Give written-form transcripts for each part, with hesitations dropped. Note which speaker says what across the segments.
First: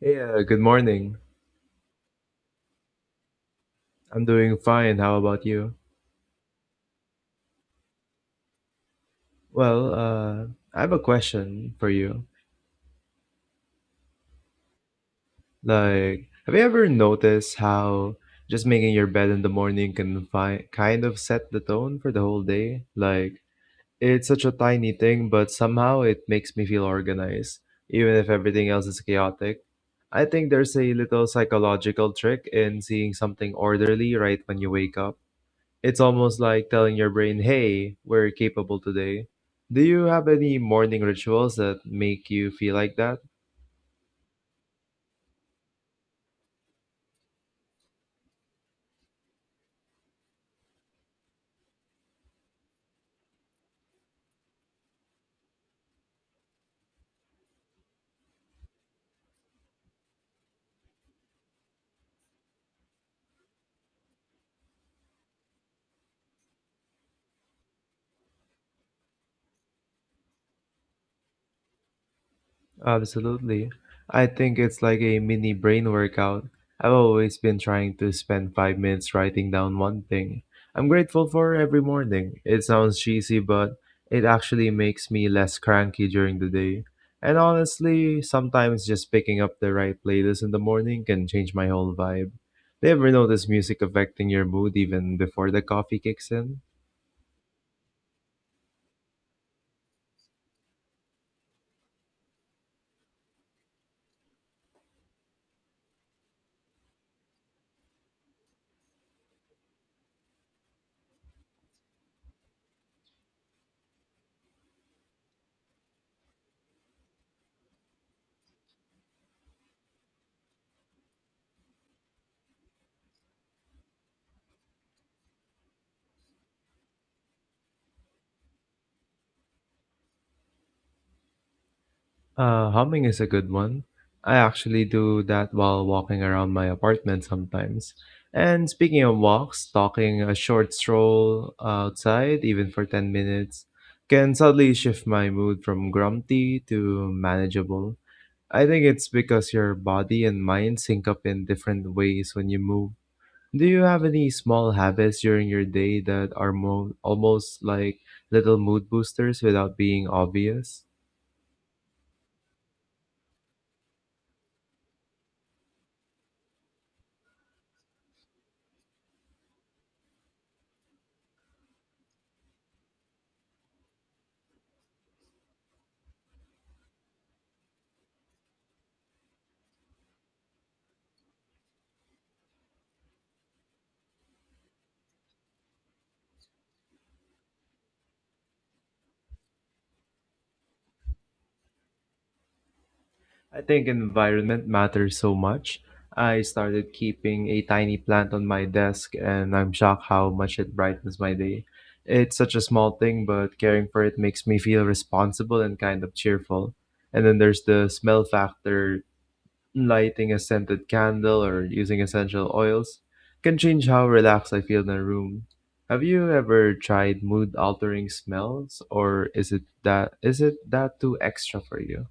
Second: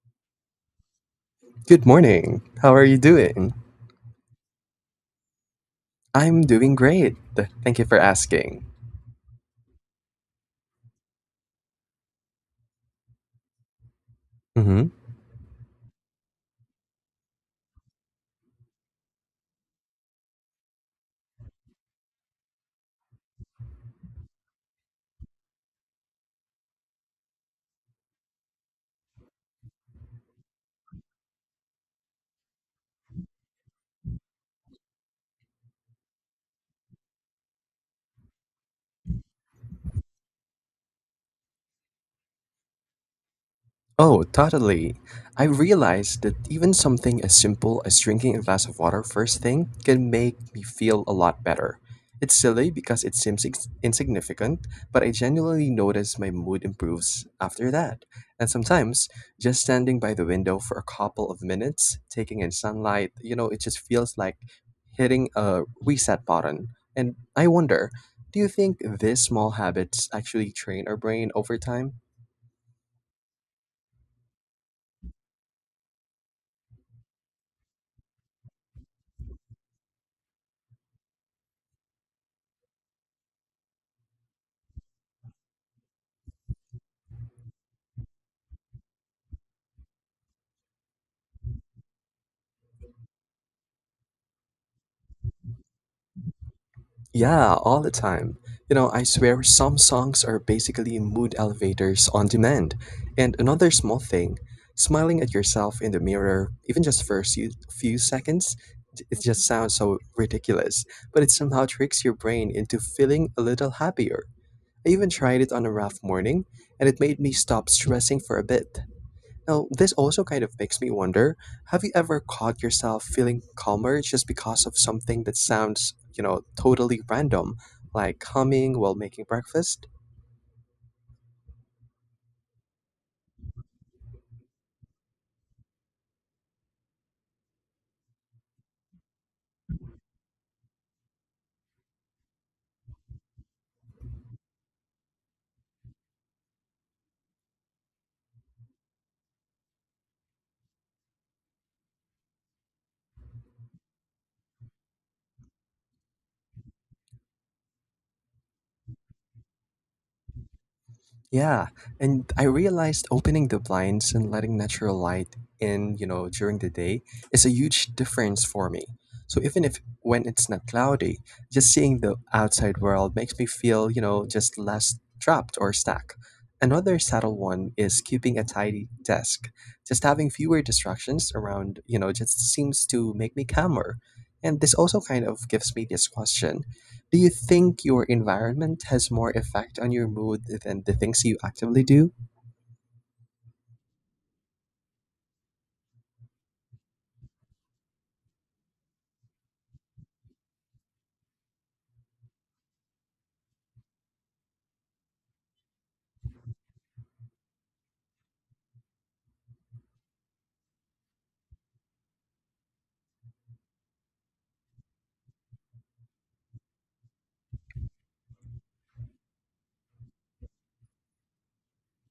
Speaker 1: Hey, good morning.
Speaker 2: Good morning. How are you doing?
Speaker 1: I'm doing fine. How about you?
Speaker 2: I'm doing great. Thank you for asking.
Speaker 1: Well, I have a question for you.
Speaker 2: hmm
Speaker 1: Like, have you ever noticed how just making your bed in the morning can kind of set the tone for the whole day? Like, it's such a tiny thing, but somehow it makes me feel organized, even if everything else is chaotic. I think there's a little psychological trick in seeing something orderly right when you wake up. It's almost like telling your brain, hey, we're capable today. Do you have any morning rituals that make you feel like that?
Speaker 2: Oh, totally. I realized that even something as simple as drinking a glass of water first thing can make me feel a lot better. It's silly because it seems insignificant, but I genuinely notice my mood improves after that. And sometimes, just standing by the window for a couple of minutes, taking in sunlight, it just feels like hitting a reset button. And I wonder, do you think these small habits actually train our brain over time?
Speaker 1: Absolutely. I think it's like a mini brain workout. I've always been trying to spend 5 minutes writing down one thing I'm grateful for every morning. It sounds cheesy, but it actually makes me less cranky during the day. And honestly, sometimes just picking up the right playlist in the morning can change my whole vibe. Do you ever notice music affecting your mood even before the coffee kicks in?
Speaker 2: Yeah, all the time. You know, I swear some songs are basically mood elevators on demand. And another small thing, smiling at yourself in the mirror, even just for a few seconds, it just sounds so ridiculous, but it somehow tricks your brain into feeling a little happier. I even tried it on a rough morning, and it made me stop stressing for a bit. Now, this also kind of makes me wonder, have you ever caught yourself feeling calmer just because of something that sounds, totally random, like humming while making breakfast?
Speaker 1: Humming is a good one. I actually do that while walking around my apartment sometimes. And speaking of walks, talking a short stroll outside, even for 10 minutes, can suddenly shift my mood from grumpy to manageable. I think it's because your body and mind sync up in different ways when you move. Do you have any small habits during your day that are almost like little mood boosters without being obvious?
Speaker 2: Yeah, and I realized opening the blinds and letting natural light in, during the day is a huge difference for me. So even if when it's not cloudy, just seeing the outside world makes me feel, just less trapped or stuck. Another subtle one is keeping a tidy desk. Just having fewer distractions around, just seems to make me calmer. And this also kind of gives me this question. Do you think your environment has more effect on your mood than the things you actively do?
Speaker 1: I think environment matters so much. I started keeping a tiny plant on my desk, and I'm shocked how much it brightens my day. It's such a small thing, but caring for it makes me feel responsible and kind of cheerful. And then there's the smell factor, lighting a scented candle or using essential oils can change how relaxed I feel in a room. Have you ever tried mood altering smells, or is it that too extra for you?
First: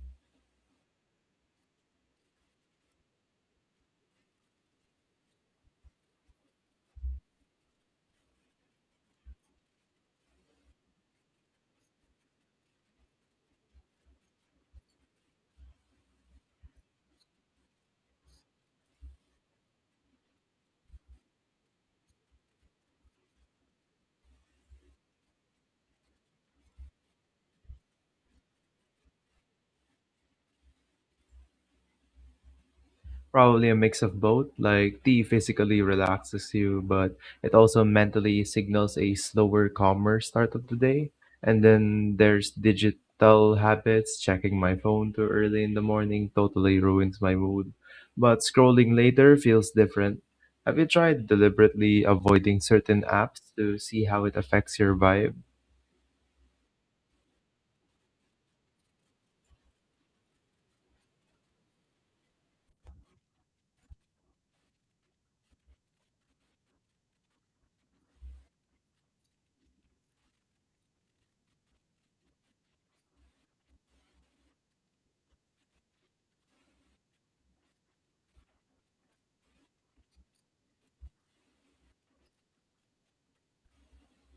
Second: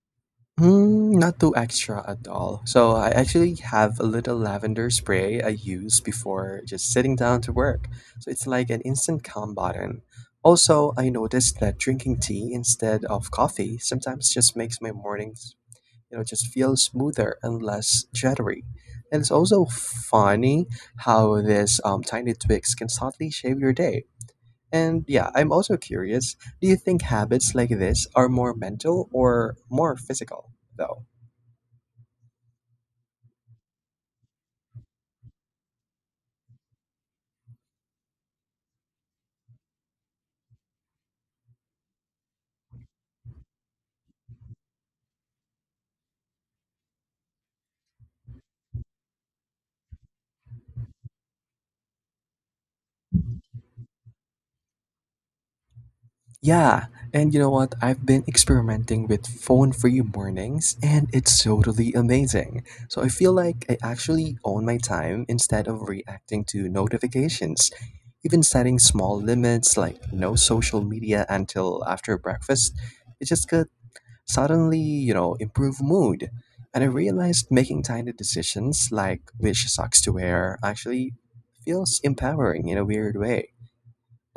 Speaker 2: Mm, not too extra at all. So I actually have a little lavender spray I use before just sitting down to work. So it's like an instant calm button. Also, I noticed that drinking tea instead of coffee sometimes just makes my mornings, just feel smoother and less jittery. And it's also funny how these tiny tweaks can subtly shape your day. And yeah, I'm also curious, do you think habits like this are more mental or more physical, though?
Speaker 1: Probably a mix of both. Like tea physically relaxes you, but it also mentally signals a slower, calmer start of the day. And then there's digital habits. Checking my phone too early in the morning totally ruins my mood. But scrolling later feels different. Have you tried deliberately avoiding certain apps to see how it affects your vibe?
Speaker 2: Yeah, and you know what? I've been experimenting with phone free mornings and it's totally amazing. So I feel like I actually own my time instead of reacting to notifications. Even setting small limits like no social media until after breakfast, it just could suddenly, improve mood. And I realized making tiny decisions like which socks to wear actually feels empowering in a weird way.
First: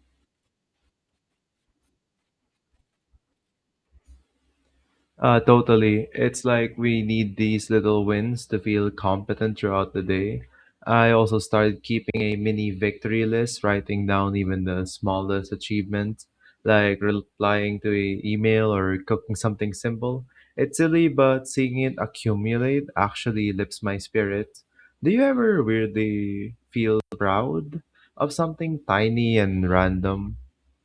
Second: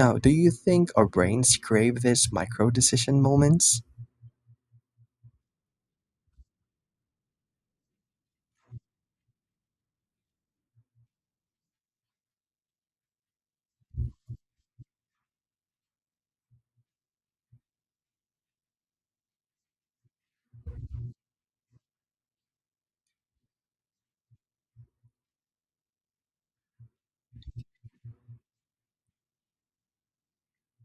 Speaker 2: Now, do you think our brains crave these micro-decision moments?
Speaker 1: Totally. It's like we need these little wins to feel competent throughout the day. I also started keeping a mini victory list, writing down even the smallest achievements, like replying to a email or cooking something simple. It's silly, but seeing it accumulate actually lifts my spirits. Do you ever weirdly feel proud of something tiny and random?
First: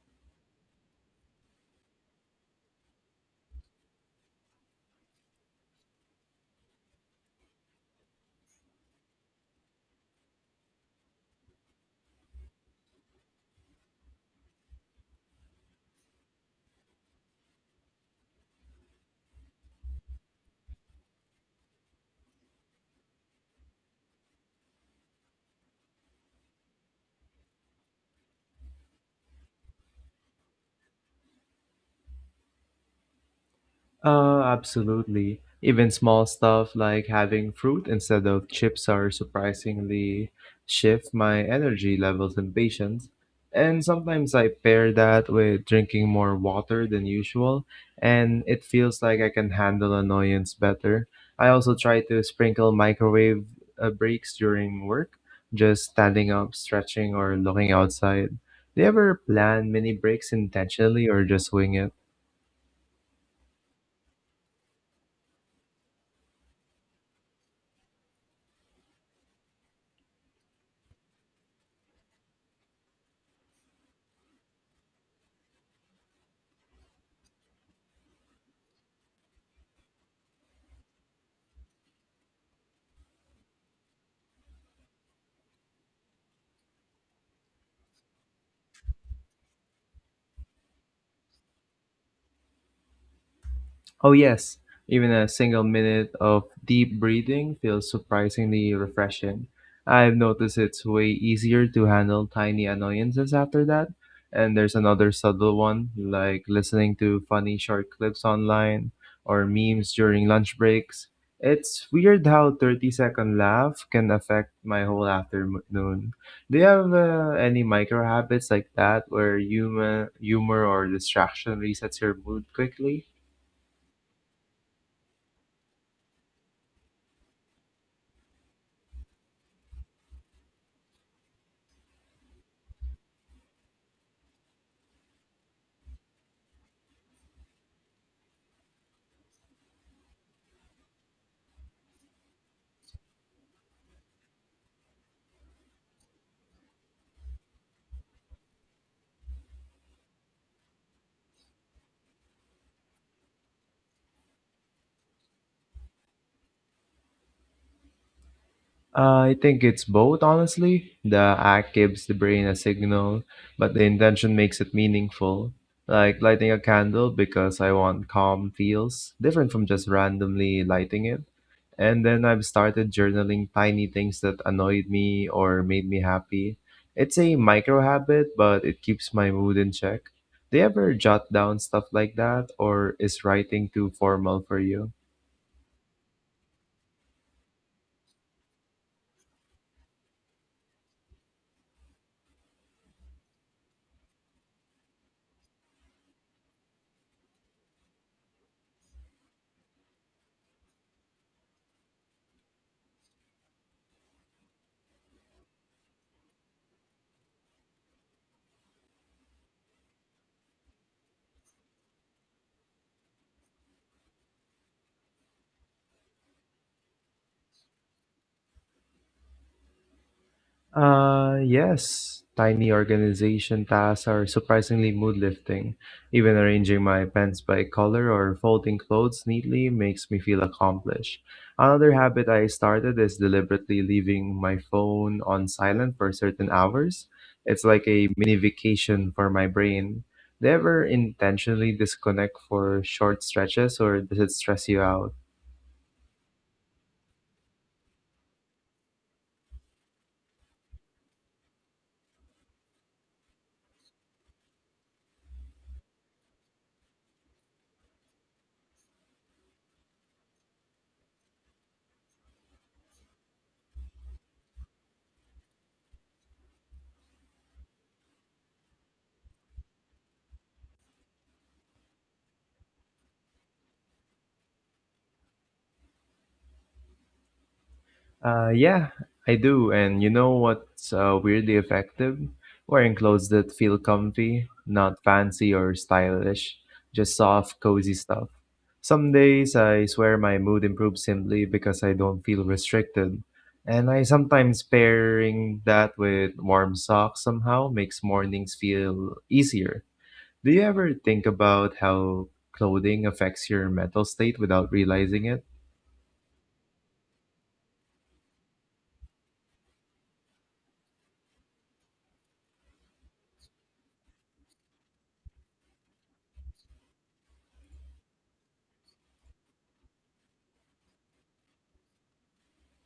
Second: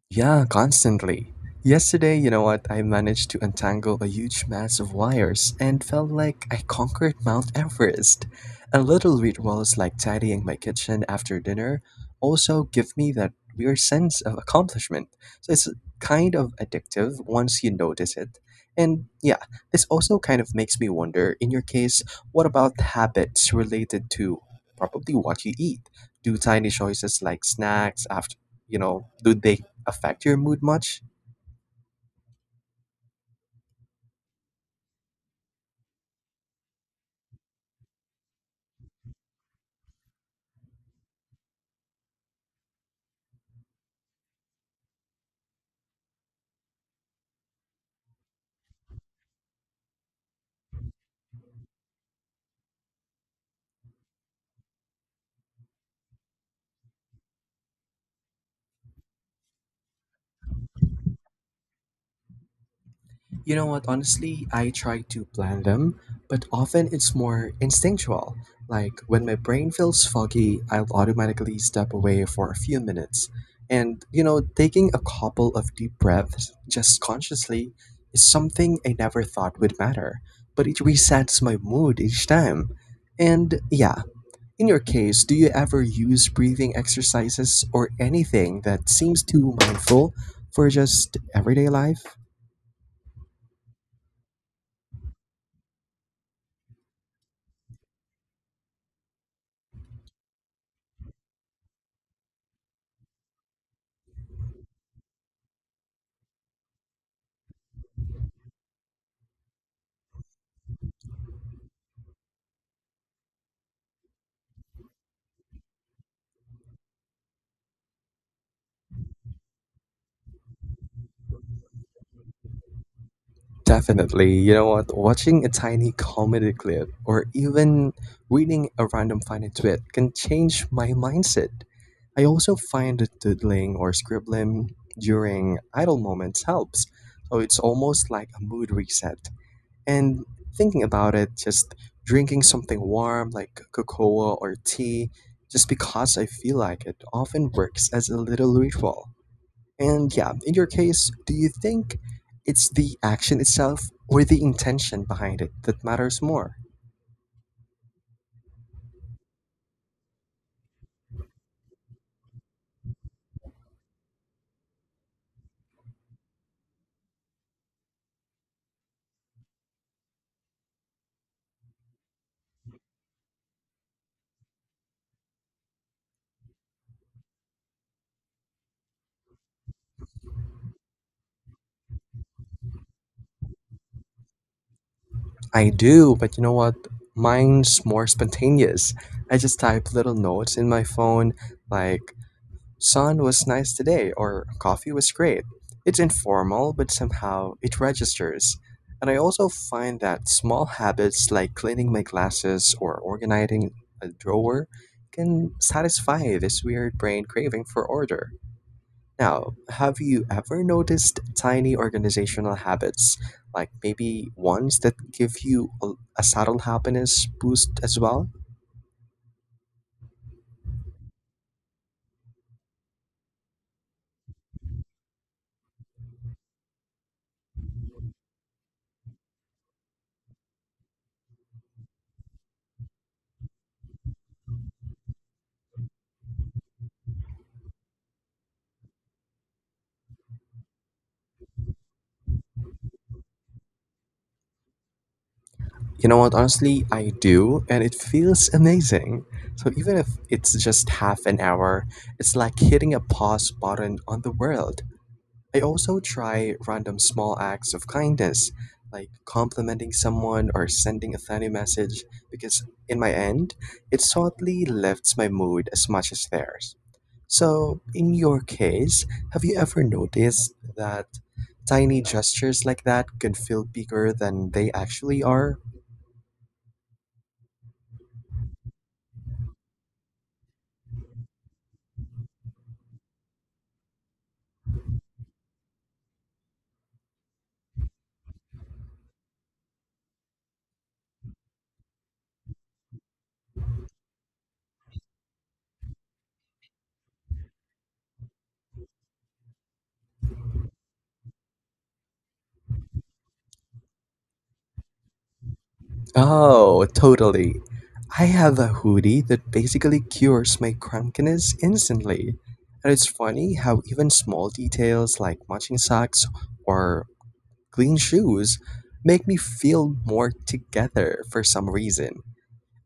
Speaker 2: Yeah, constantly. Yesterday, you know what? I managed to untangle a huge mass of wires and felt like I conquered Mount Everest. And little rituals like tidying my kitchen after dinner also give me that weird sense of accomplishment. So it's kind of addictive once you notice it. And yeah, this also kind of makes me wonder, in your case, what about habits related to probably what you eat? Do tiny choices like snacks after, do they affect your mood much?
Speaker 1: Absolutely. Even small stuff like having fruit instead of chips are surprisingly shift my energy levels and patience. And sometimes I pair that with drinking more water than usual, and it feels like I can handle annoyance better. I also try to sprinkle microwave breaks during work, just standing up, stretching, or looking outside. Do you ever plan mini breaks intentionally or just wing it?
Speaker 2: You know what, honestly, I try to plan them, but often it's more instinctual. Like when my brain feels foggy, I'll automatically step away for a few minutes. And, you know, taking a couple of deep breaths just consciously is something I never thought would matter, but it resets my mood each time. And yeah, in your case, do you ever use breathing exercises or anything that seems too mindful for just everyday life?
Speaker 1: Oh, yes, even a single minute of deep breathing feels surprisingly refreshing. I've noticed it's way easier to handle tiny annoyances after that. And there's another subtle one, like listening to funny short clips online or memes during lunch breaks. It's weird how 30-second laugh can affect my whole afternoon. Do you have any micro habits like that where humor or distraction resets your mood quickly?
Speaker 2: Definitely. You know what? Watching a tiny comedy clip or even reading a random funny tweet can change my mindset. I also find that doodling or scribbling during idle moments helps. So it's almost like a mood reset. And thinking about it, just drinking something warm like cocoa or tea just because I feel like it often works as a little ritual. And yeah, in your case, do you think it's the action itself or the intention behind it that matters more?
Speaker 1: I think it's both, honestly. The act gives the brain a signal, but the intention makes it meaningful. Like lighting a candle because I want calm feels, different from just randomly lighting it. And then I've started journaling tiny things that annoyed me or made me happy. It's a micro habit, but it keeps my mood in check. Do you ever jot down stuff like that, or is writing too formal for you?
Speaker 2: I do, but you know what? Mine's more spontaneous. I just type little notes in my phone like, sun was nice today or coffee was great. It's informal, but somehow it registers. And I also find that small habits like cleaning my glasses or organizing a drawer can satisfy this weird brain craving for order. Now, have you ever noticed tiny organizational habits, like maybe ones that give you a subtle happiness boost as well?
Speaker 1: Yes. Tiny organization tasks are surprisingly mood lifting. Even arranging my pens by color or folding clothes neatly makes me feel accomplished. Another habit I started is deliberately leaving my phone on silent for certain hours. It's like a mini vacation for my brain. Do you ever intentionally disconnect for short stretches or does it stress you out?
Speaker 2: You know what, honestly, I do, and it feels amazing. So even if it's just half an hour, it's like hitting a pause button on the world. I also try random small acts of kindness, like complimenting someone or sending a funny message, because in my end, it subtly lifts my mood as much as theirs. So, in your case, have you ever noticed that tiny gestures like that can feel bigger than they actually are?
Speaker 1: Yeah, I do. And you know what's weirdly effective? Wearing clothes that feel comfy, not fancy or stylish, just soft, cozy stuff. Some days I swear my mood improves simply because I don't feel restricted. And I sometimes pairing that with warm socks somehow makes mornings feel easier. Do you ever think about how clothing affects your mental state without realizing it?
Speaker 2: Oh, totally. I have a hoodie that basically cures my crankiness instantly. And it's funny how even small details like matching socks or clean shoes make me feel more together for some reason.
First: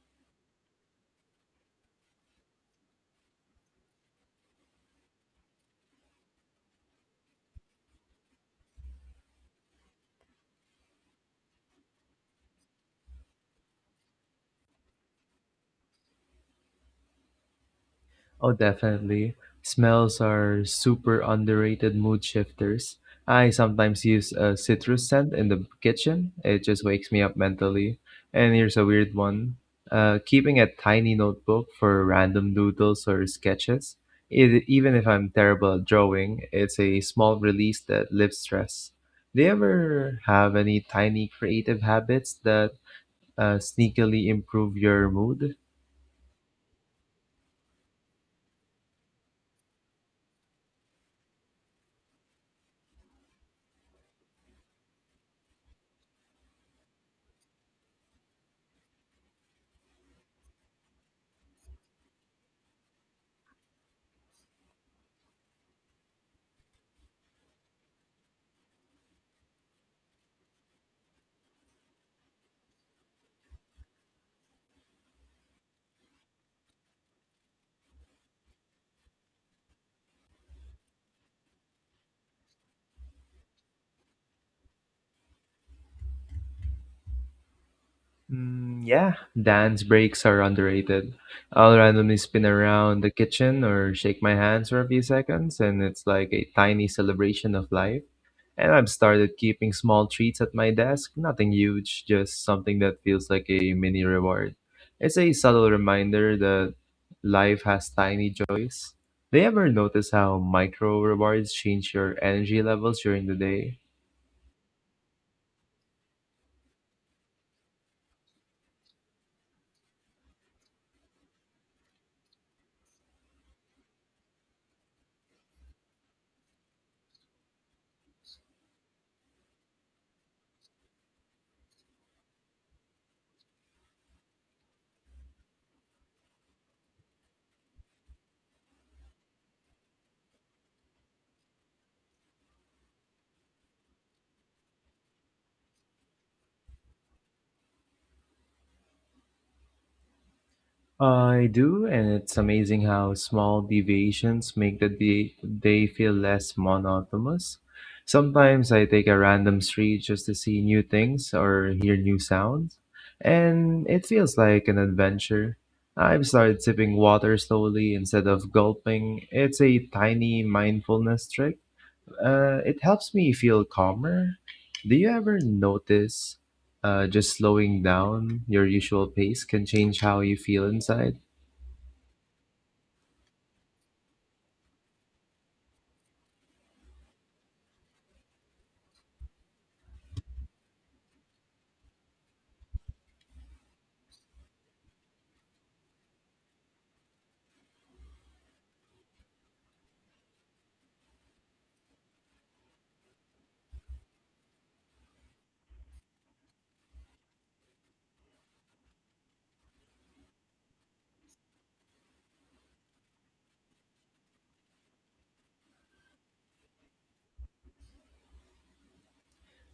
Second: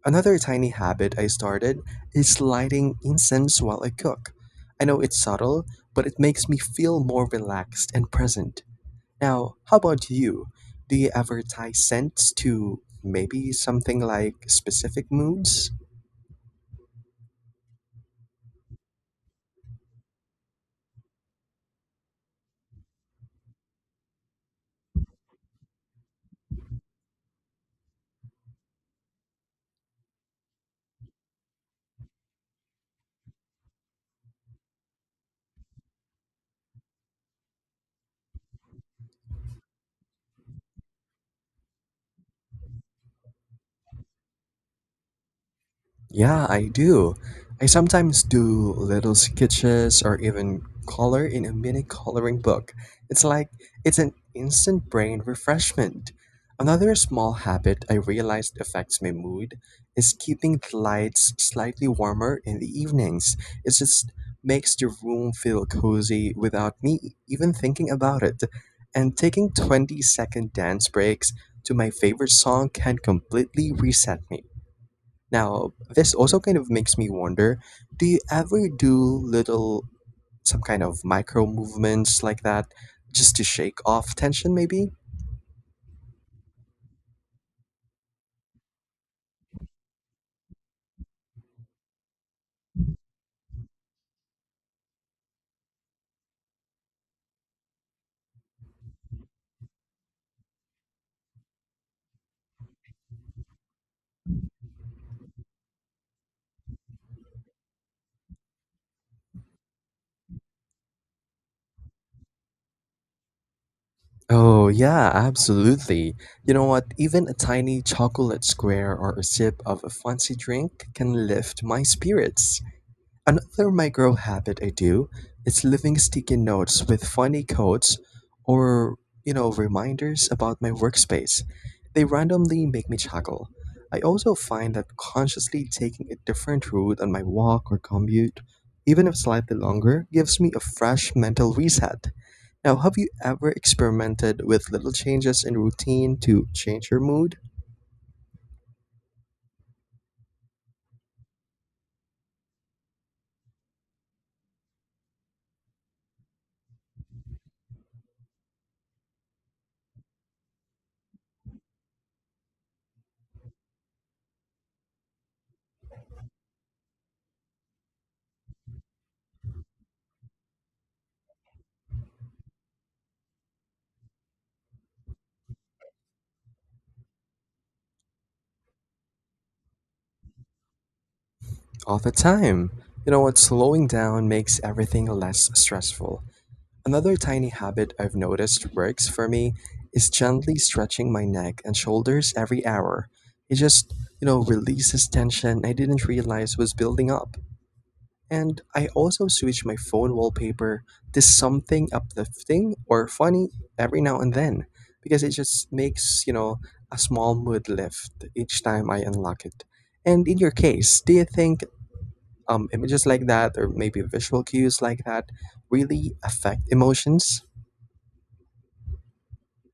Speaker 2: Another tiny habit I started is lighting incense while I cook. I know it's subtle, but it makes me feel more relaxed and present. Now, how about you? Do you ever tie scents to maybe something like specific moods?
Speaker 1: Oh, definitely. Smells are super underrated mood shifters. I sometimes use a citrus scent in the kitchen. It just wakes me up mentally. And here's a weird one. Keeping a tiny notebook for random doodles or sketches. It, even if I'm terrible at drawing, it's a small release that lifts stress. Do you ever have any tiny creative habits that sneakily improve your mood?
Speaker 2: Yeah, I do. I sometimes do little sketches or even color in a mini coloring book. It's like it's an instant brain refreshment. Another small habit I realized affects my mood is keeping the lights slightly warmer in the evenings. It just makes the room feel cozy without me even thinking about it. And taking 20-second dance breaks to my favorite song can completely reset me. Now, this also kind of makes me wonder, do you ever do little, some kind of micro movements like that just to shake off tension maybe?
Speaker 1: Yeah, dance breaks are underrated. I'll randomly spin around the kitchen or shake my hands for a few seconds, and it's like a tiny celebration of life. And I've started keeping small treats at my desk, nothing huge, just something that feels like a mini reward. It's a subtle reminder that life has tiny joys. Do you ever notice how micro rewards change your energy levels during the day?
Speaker 2: Oh, yeah, absolutely. You know what? Even a tiny chocolate square or a sip of a fancy drink can lift my spirits. Another micro habit I do is leaving sticky notes with funny quotes or, reminders about my workspace. They randomly make me chuckle. I also find that consciously taking a different route on my walk or commute, even if slightly longer, gives me a fresh mental reset. Now, have you ever experimented with little changes in routine to change your mood?
Speaker 1: I do, and it's amazing how small deviations make day feel less monotonous. Sometimes I take a random street just to see new things or hear new sounds, and it feels like an adventure. I've started sipping water slowly instead of gulping. It's a tiny mindfulness trick. It helps me feel calmer. Do you ever notice just slowing down your usual pace can change how you feel inside?
Speaker 2: All the time. You know what? Slowing down makes everything less stressful. Another tiny habit I've noticed works for me is gently stretching my neck and shoulders every hour. It just, releases tension I didn't realize was building up. And I also switch my phone wallpaper to something uplifting or funny every now and then because it just makes, a small mood lift each time I unlock it. And in your case, do you think images like that or maybe visual cues like that really affect emotions?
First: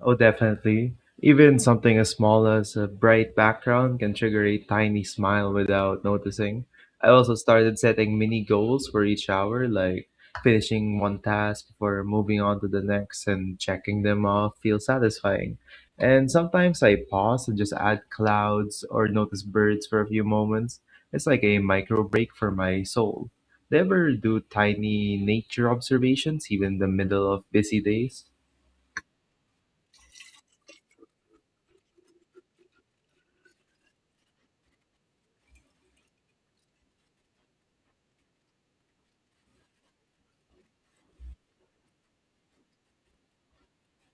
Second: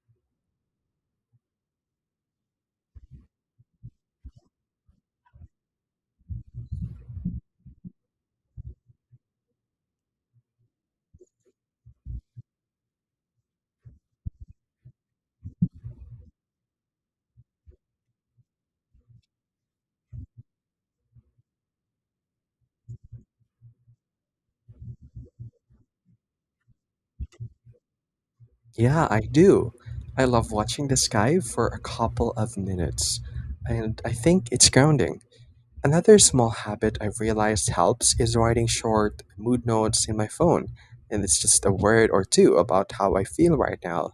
Speaker 1: Oh, definitely. Even something as small as a bright background can trigger a tiny smile without noticing. I also started setting mini goals for each hour, like finishing one task before moving on to the next and checking them off feels satisfying. And sometimes I pause and just add clouds or notice birds for a few moments. It's like a micro break for my soul. Do you ever do tiny nature observations, even in the middle of busy days?
Speaker 2: Yeah, I do. I love watching the sky for a couple of minutes, and I think it's grounding. Another small habit I've realized helps is writing short mood notes in my phone, and it's just a word or two about how I feel right now.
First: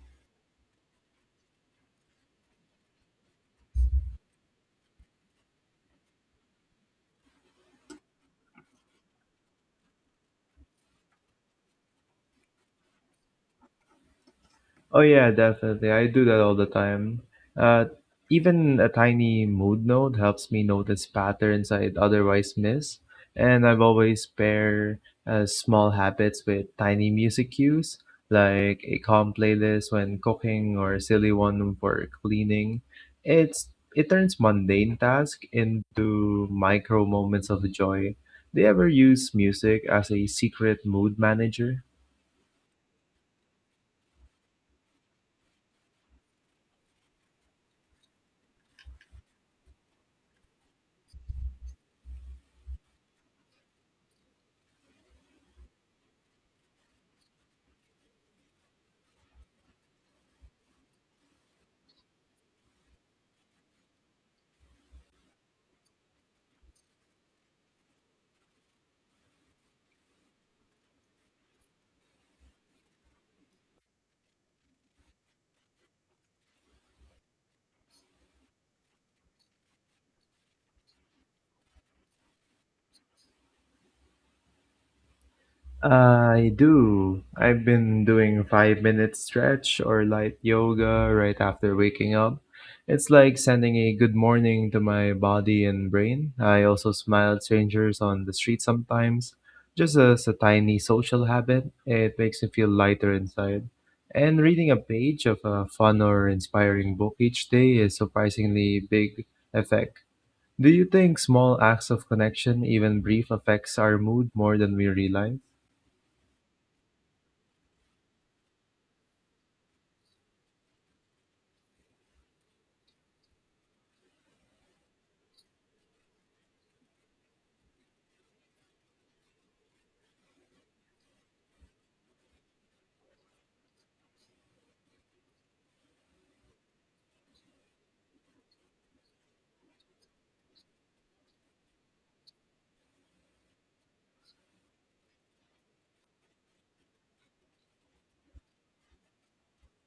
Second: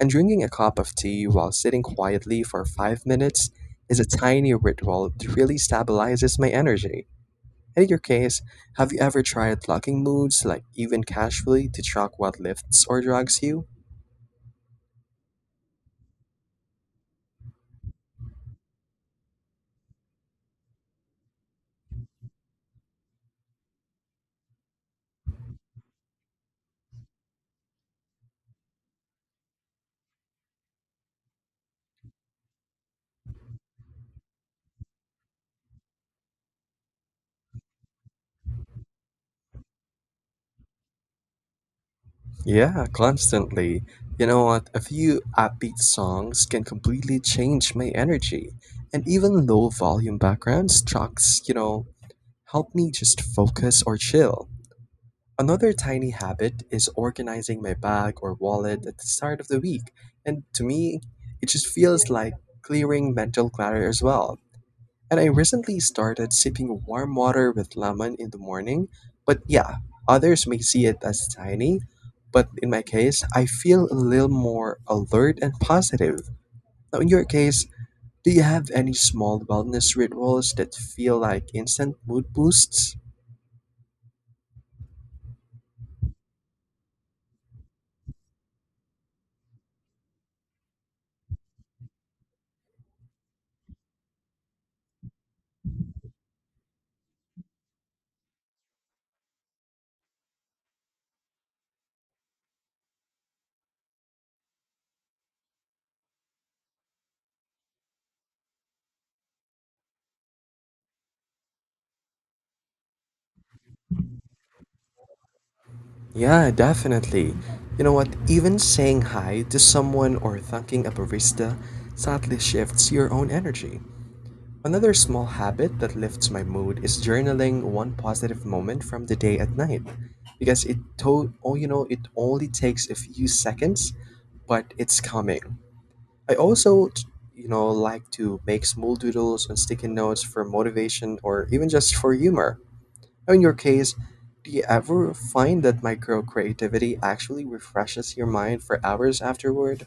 Speaker 2: And drinking a cup of tea while sitting quietly for 5 minutes is a tiny ritual that really stabilizes my energy. In your case, have you ever tried locking moods, like even casually, to track what lifts or drags you?
Speaker 1: Oh yeah, definitely. I do that all the time. Uh, Even a tiny mood note helps me notice patterns I'd otherwise miss. And I've always pair small habits with tiny music cues, like a calm playlist when cooking or a silly one for cleaning. It's it turns mundane tasks into micro moments of joy. Do you ever use music as a secret mood manager?
Speaker 2: Yeah, constantly. You know what? A few upbeat songs can completely change my energy. And even low volume backgrounds tracks, help me just focus or chill. Another tiny habit is organizing my bag or wallet at the start of the week. And to me, it just feels like clearing mental clutter as well. And I recently started sipping warm water with lemon in the morning. But yeah, others may see it as tiny. But in my case, I feel a little more alert and positive. Now, in your case, do you have any small wellness rituals that feel like instant mood boosts?
Speaker 1: I do. I've been doing 5 minute stretch or light yoga right after waking up. It's like sending a good morning to my body and brain. I also smile at strangers on the street sometimes. Just as a tiny social habit, it makes me feel lighter inside. And reading a page of a fun or inspiring book each day is surprisingly big effect. Do you think small acts of connection, even brief, affects our mood more than we realize?
Speaker 2: Yeah, definitely. You know what? Even saying hi to someone or thanking a barista subtly shifts your own energy. Another small habit that lifts my mood is journaling one positive moment from the day at night because oh, it only takes a few seconds, but it's coming. I also, like to make small doodles on sticky notes for motivation or even just for humor. In your case, do you ever find that micro creativity actually refreshes your mind for hours afterward?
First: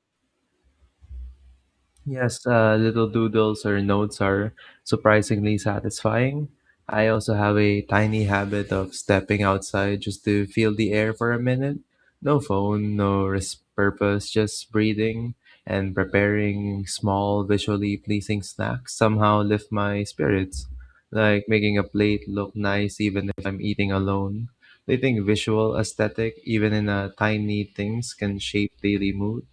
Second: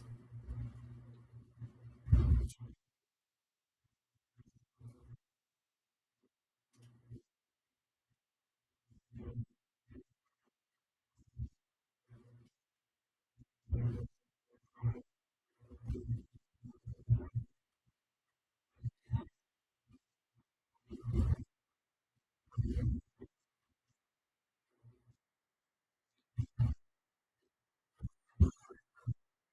Speaker 1: Yes, little doodles or notes are surprisingly satisfying. I also have a tiny habit of stepping outside just to feel the air for a minute. No phone, no purpose, just breathing and preparing small, visually pleasing snacks somehow lift my spirits. Like making a plate look nice even if I'm eating alone. They think visual aesthetic, even in a tiny things, can shape daily mood.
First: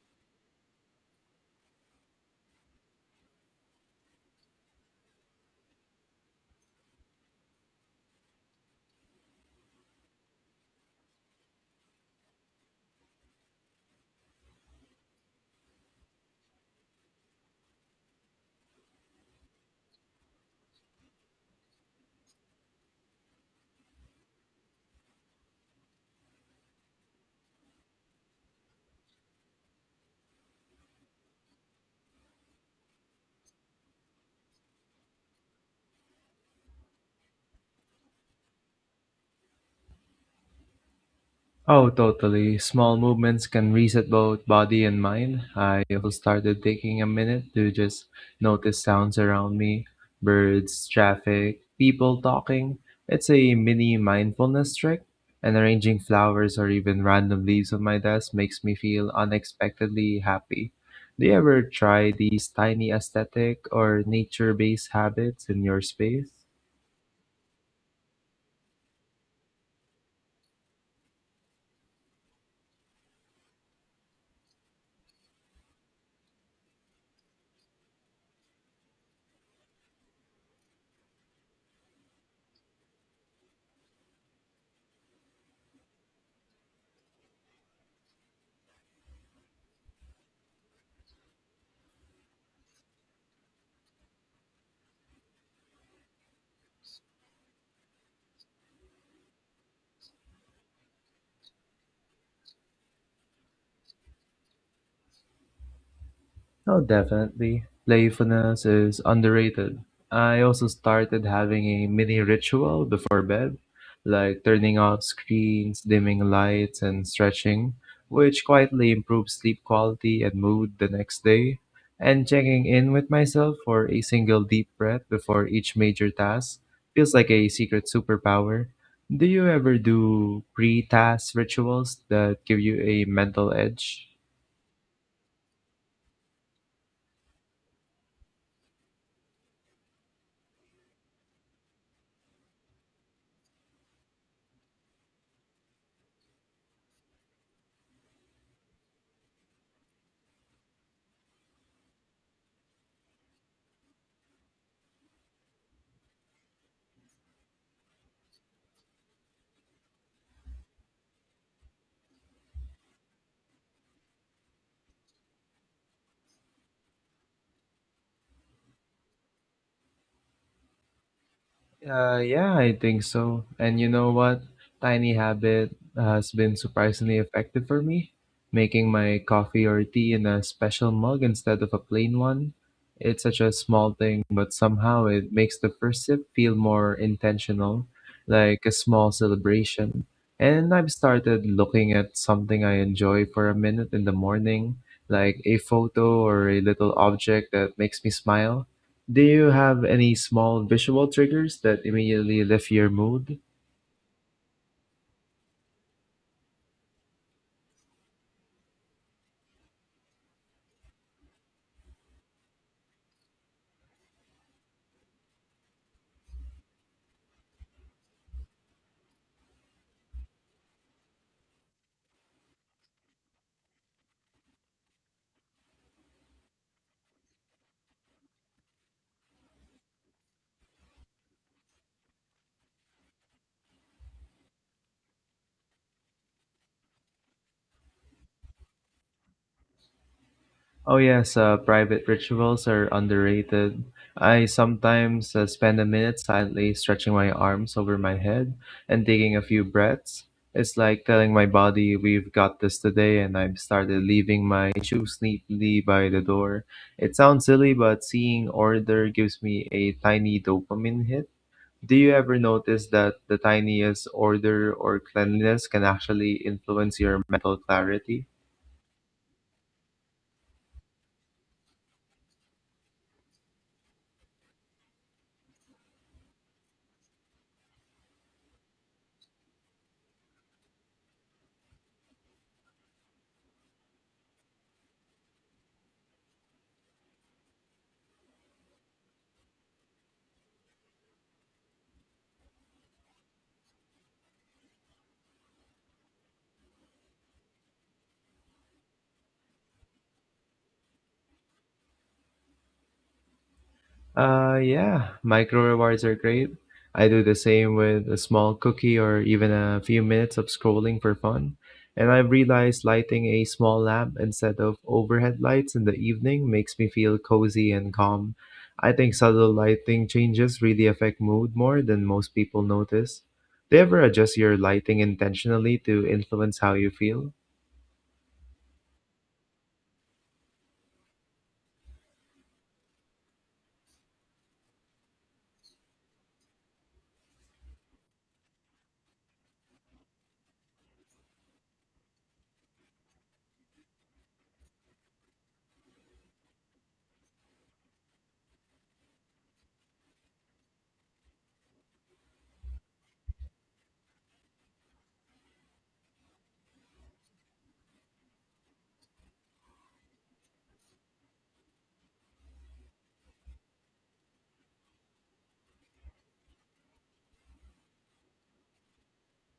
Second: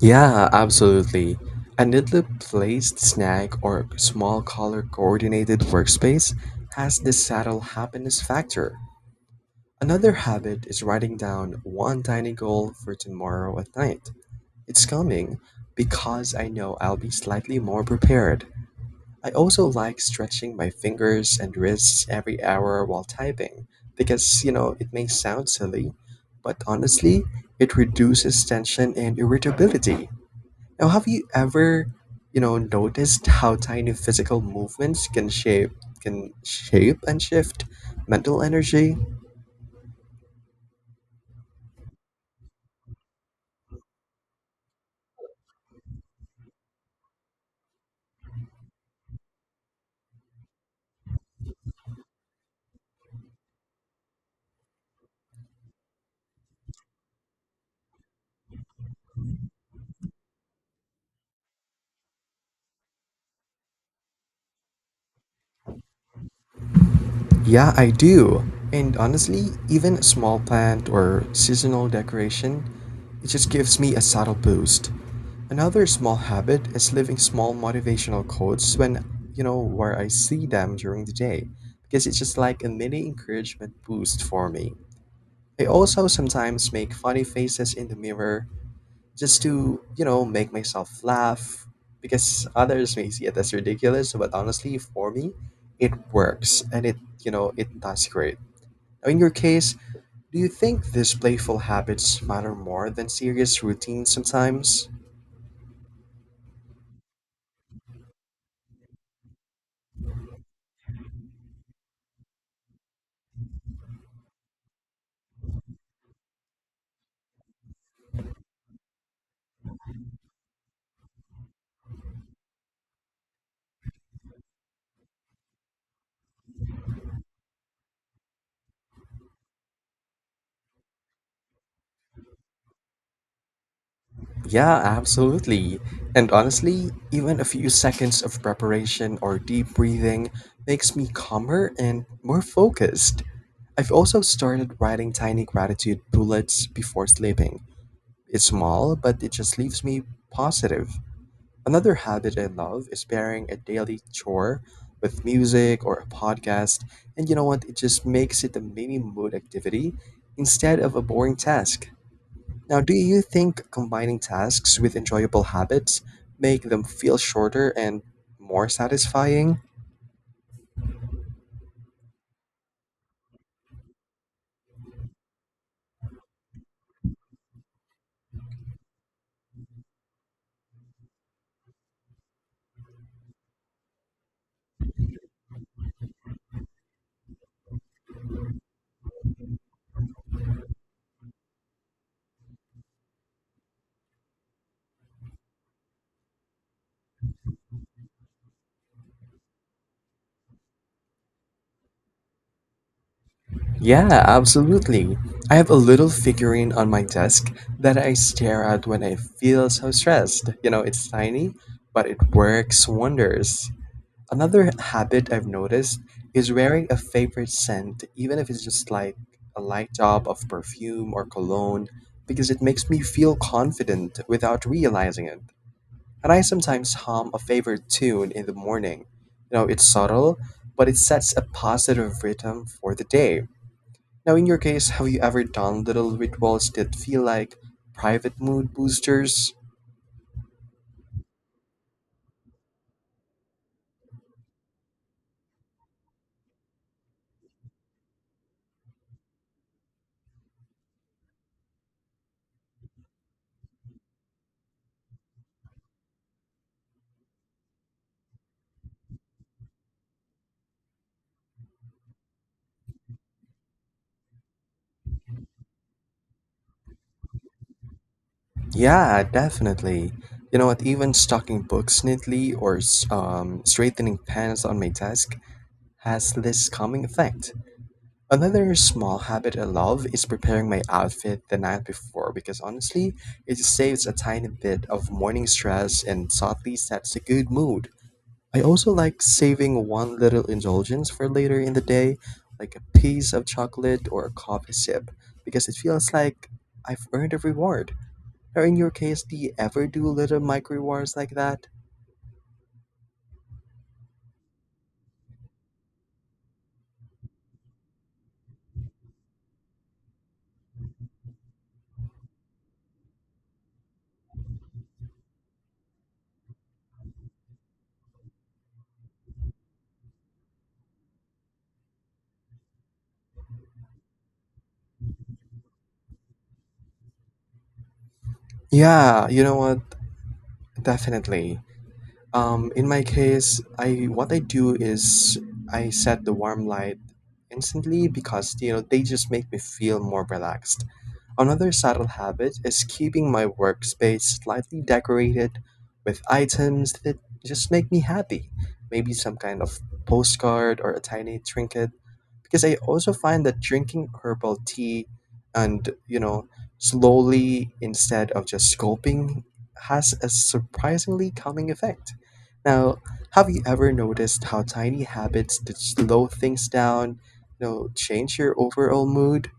Speaker 2: Yeah, absolutely. A neatly placed snack or small color coordinated workspace has this subtle happiness factor. Another habit is writing down one tiny goal for tomorrow at night. It's coming because I know I'll be slightly more prepared. I also like stretching my fingers and wrists every hour while typing because, it may sound silly, but honestly, it reduces tension and irritability. Now, have you ever, noticed how tiny physical movements can shape and shift mental energy?
Speaker 1: Oh, totally. Small movements can reset both body and mind. I also started taking a minute to just notice sounds around me, birds, traffic, people talking. It's a mini mindfulness trick. And arranging flowers or even random leaves on my desk makes me feel unexpectedly happy. Do you ever try these tiny aesthetic or nature based habits in your space?
Speaker 2: Yeah, I do. And honestly, even a small plant or seasonal decoration, it just gives me a subtle boost. Another small habit is leaving small motivational quotes when, where I see them during the day, because it's just like a mini encouragement boost for me. I also sometimes make funny faces in the mirror just to, make myself laugh because others may see it as ridiculous, but honestly, for me, it works and it it does great. Now, in your case, do you think these playful habits matter more than serious routines sometimes?
Speaker 1: Oh, definitely. Playfulness is underrated. I also started having a mini ritual before bed, like turning off screens, dimming lights, and stretching, which quietly improves sleep quality and mood the next day. And checking in with myself for a single deep breath before each major task feels like a secret superpower. Do you ever do pre task rituals that give you a mental edge?
Speaker 2: Yeah, absolutely. And honestly, even a few seconds of preparation or deep breathing makes me calmer and more focused. I've also started writing tiny gratitude bullets before sleeping. It's small, but it just leaves me positive. Another habit I love is pairing a daily chore with music or a podcast. And you know what? It just makes it a maybe mood activity instead of a boring task. Now, do you think combining tasks with enjoyable habits make them feel shorter and more satisfying?
Speaker 1: Yeah, I think so. And you know what? Tiny habit has been surprisingly effective for me. Making my coffee or tea in a special mug instead of a plain one. It's such a small thing, but somehow it makes the first sip feel more intentional, like a small celebration. And I've started looking at something I enjoy for a minute in the morning, like a photo or a little object that makes me smile. Do you have any small visual triggers that immediately lift your mood?
Speaker 2: Yeah, absolutely. I have a little figurine on my desk that I stare at when I feel so stressed. You know, it's tiny, but it works wonders. Another habit I've noticed is wearing a favorite scent, even if it's just like a light drop of perfume or cologne, because it makes me feel confident without realizing it. And I sometimes hum a favorite tune in the morning. You know, it's subtle, but it sets a positive rhythm for the day. Now, in your case, have you ever done little rituals that feel like private mood boosters?
Speaker 1: Oh yes, private rituals are underrated. I sometimes spend a minute silently stretching my arms over my head and taking a few breaths. It's like telling my body we've got this today, and I've started leaving my shoes neatly by the door. It sounds silly, but seeing order gives me a tiny dopamine hit. Do you ever notice that the tiniest order or cleanliness can actually influence your mental clarity?
Speaker 2: Yeah, definitely. You know what? Even stocking books neatly or straightening pens on my desk has this calming effect. Another small habit I love is preparing my outfit the night before because honestly, it saves a tiny bit of morning stress and subtly sets a good mood. I also like saving one little indulgence for later in the day, like a piece of chocolate or a coffee sip, because it feels like I've earned a reward. Or in your case, do you ever do little micro rewards like that?
Speaker 1: Yeah, micro rewards are great. I do the same with a small cookie or even a few minutes of scrolling for fun. And I've realized lighting a small lamp instead of overhead lights in the evening makes me feel cozy and calm. I think subtle lighting changes really affect mood more than most people notice. Do you ever adjust your lighting intentionally to influence how you feel?
Speaker 2: Yeah, you know what? Definitely. In my case, I what I do is I set the warm light instantly because you know they just make me feel more relaxed. Another subtle habit is keeping my workspace slightly decorated with items that just make me happy. Maybe some kind of postcard or a tiny trinket. Because I also find that drinking herbal tea and, you know, slowly instead of just gulping has a surprisingly calming effect. Now, have you ever noticed how tiny habits that slow things down, change your overall mood?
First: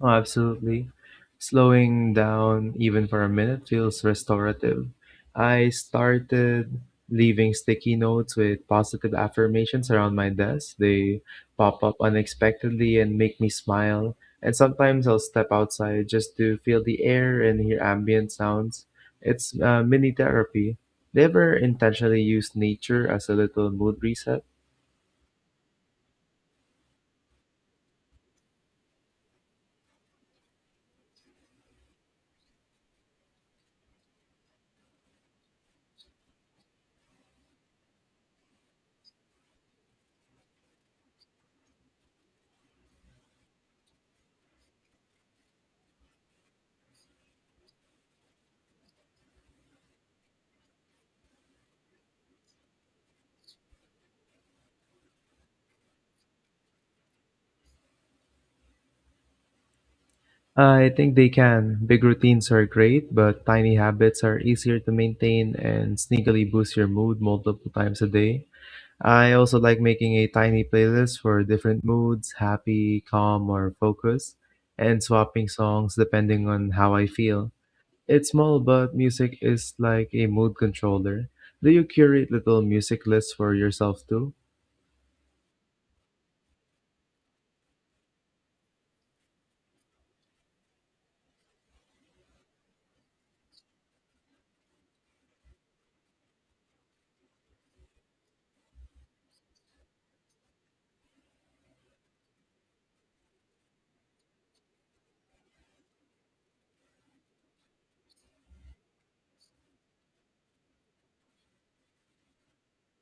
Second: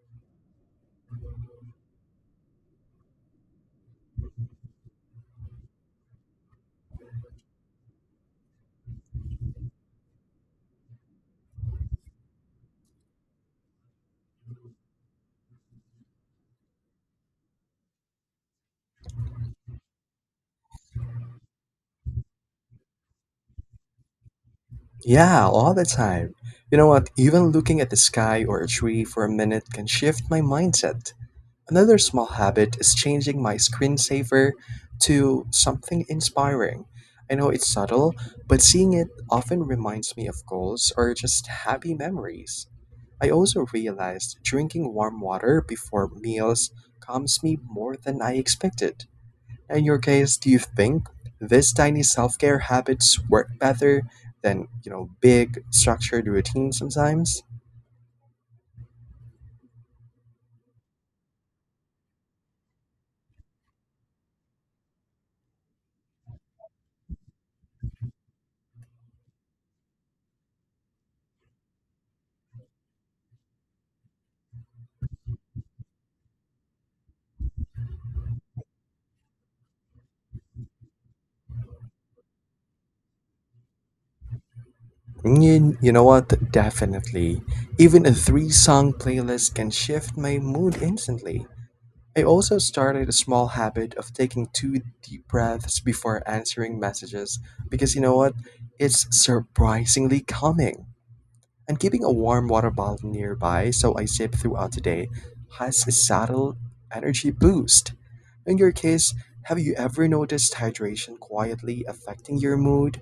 Speaker 1: Oh, absolutely. Slowing down, even for a minute, feels restorative. I started leaving sticky notes with positive affirmations around my desk. They pop up unexpectedly and make me smile. And sometimes I'll step outside just to feel the air and hear ambient sounds. It's mini therapy. They ever intentionally use nature as a little mood reset?
Speaker 2: Yeah, all the time. You know what? Even looking at the sky or a tree for a minute can shift my mindset. Another small habit is changing my screensaver to something inspiring. I know it's subtle, but seeing it often reminds me of goals or just happy memories. I also realized drinking warm water before meals calms me more than I expected. In your case, do you think this tiny self care habits work better than, big structured routines sometimes?
Speaker 1: I think they can. Big routines are great, but tiny habits are easier to maintain and sneakily boost your mood multiple times a day. I also like making a tiny playlist for different moods, happy, calm, or focused, and swapping songs depending on how I feel. It's small, but music is like a mood controller. Do you curate little music lists for yourself too?
Speaker 2: You know what? Definitely. Even a three song playlist can shift my mood instantly. I also started a small habit of taking two deep breaths before answering messages because you know what? It's surprisingly calming. And keeping a warm water bottle nearby so I sip throughout the day has a subtle energy boost. In your case, have you ever noticed hydration quietly affecting your mood?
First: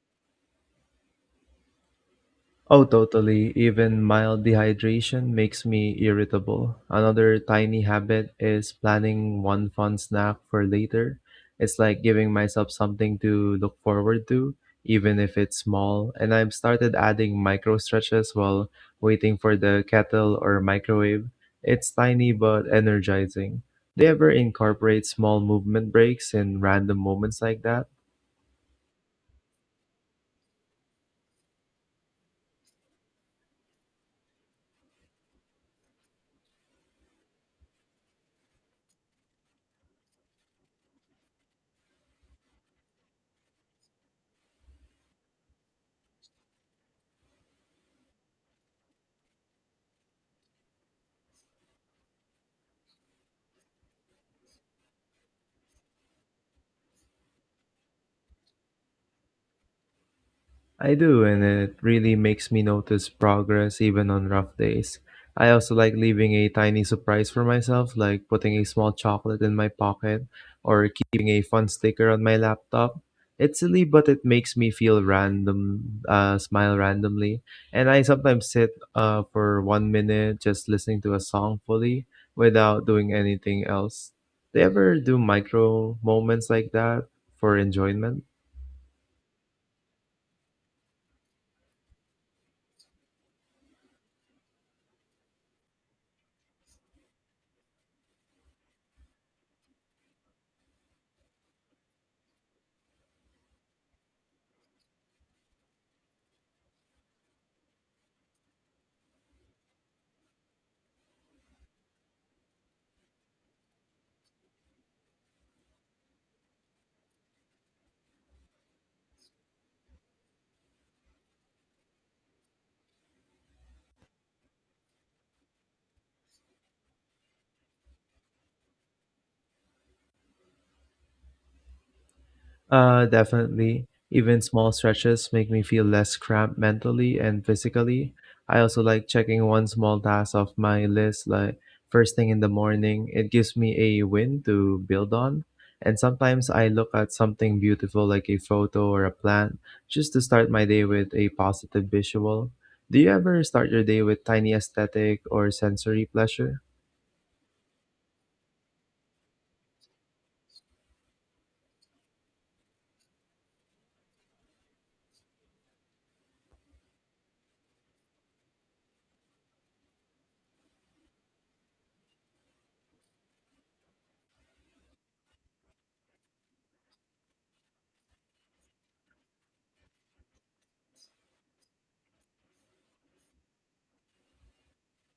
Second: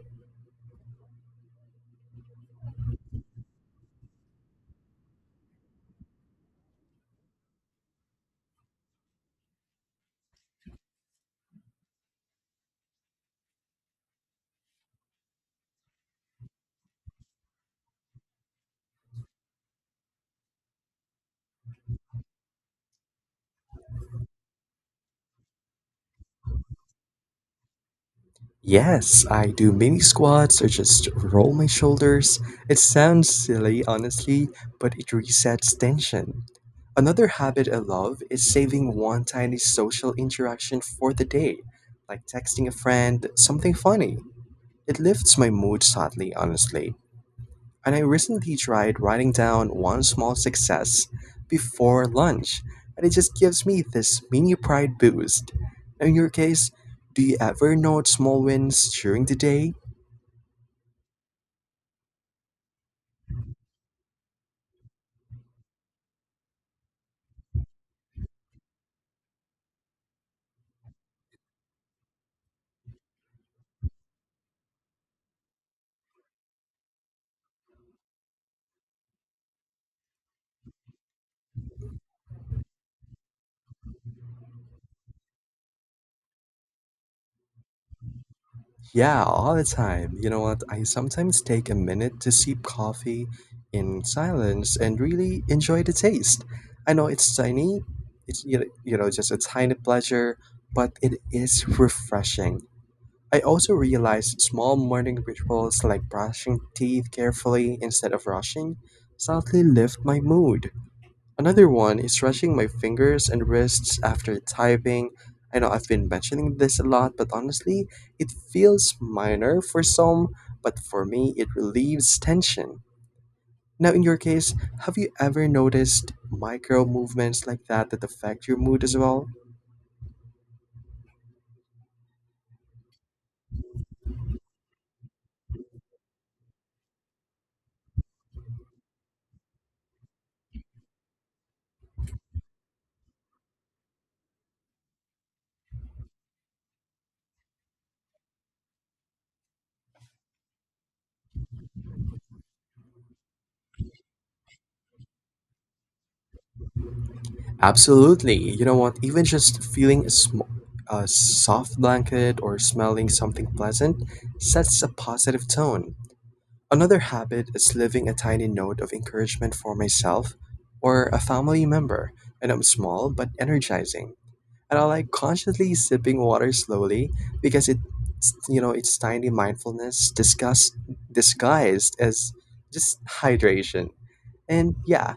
Speaker 1: Oh, totally. Even mild dehydration makes me irritable. Another tiny habit is planning one fun snack for later. It's like giving myself something to look forward to, even if it's small. And I've started adding micro stretches while waiting for the kettle or microwave. It's tiny but energizing. Do you ever incorporate small movement breaks in random moments like that?
Speaker 2: Yes, I do mini squats or just roll my shoulders. It sounds silly, honestly, but it resets tension. Another habit I love is saving one tiny social interaction for the day, like texting a friend something funny. It lifts my mood subtly, honestly. And I recently tried writing down one small success before lunch, and it just gives me this mini pride boost. In your case, do you ever note small wins during the day?
Speaker 1: I do, and it really makes me notice progress even on rough days. I also like leaving a tiny surprise for myself, like putting a small chocolate in my pocket or keeping a fun sticker on my laptop. It's silly, but it makes me feel random, smile randomly. And I sometimes sit for 1 minute just listening to a song fully without doing anything else. Do you ever do micro moments like that for enjoyment?
Speaker 2: Yeah, all the time. You know what? I sometimes take a minute to sip coffee in silence and really enjoy the taste. I know it's tiny, it's you know just a tiny pleasure, but it is refreshing. I also realized small morning rituals like brushing teeth carefully instead of rushing subtly lift my mood. Another one is stretching my fingers and wrists after typing. I know I've been mentioning this a lot, but honestly, it feels minor for some, but for me, it relieves tension. Now, in your case, have you ever noticed micro movements like that affect your mood as well?
Speaker 1: Definitely. Even small stretches make me feel less cramped mentally and physically. I also like checking one small task off my list, like first thing in the morning. It gives me a win to build on. And sometimes I look at something beautiful like a photo or a plant just to start my day with a positive visual. Do you ever start your day with tiny aesthetic or sensory pleasure?
Speaker 2: Absolutely. You know what? Even just feeling a soft blanket or smelling something pleasant sets a positive tone. Another habit is leaving a tiny note of encouragement for myself or a family member, and I'm small but energizing. And I like consciously sipping water slowly because it's tiny mindfulness disguised as just hydration. And yeah,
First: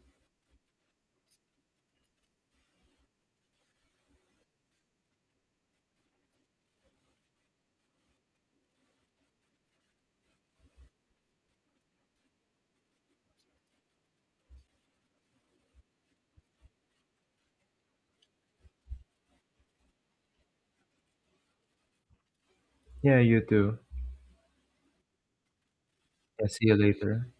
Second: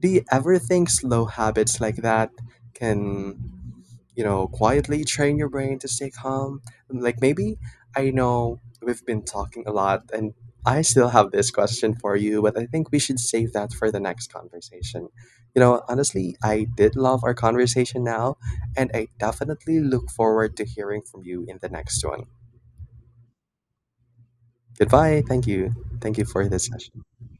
Speaker 2: do you ever think slow habits like that can, quietly train your brain to stay calm? Like maybe I know we've been talking a lot and I still have this question for you, but I think we should save that for the next conversation. You know, honestly, I did love our conversation now, and I definitely look forward to hearing from you in the next one.
Speaker 1: Yeah, you too.
Speaker 2: Goodbye. Thank you. Thank you for
Speaker 1: Yeah,
Speaker 2: this
Speaker 1: see you
Speaker 2: session.
Speaker 1: later.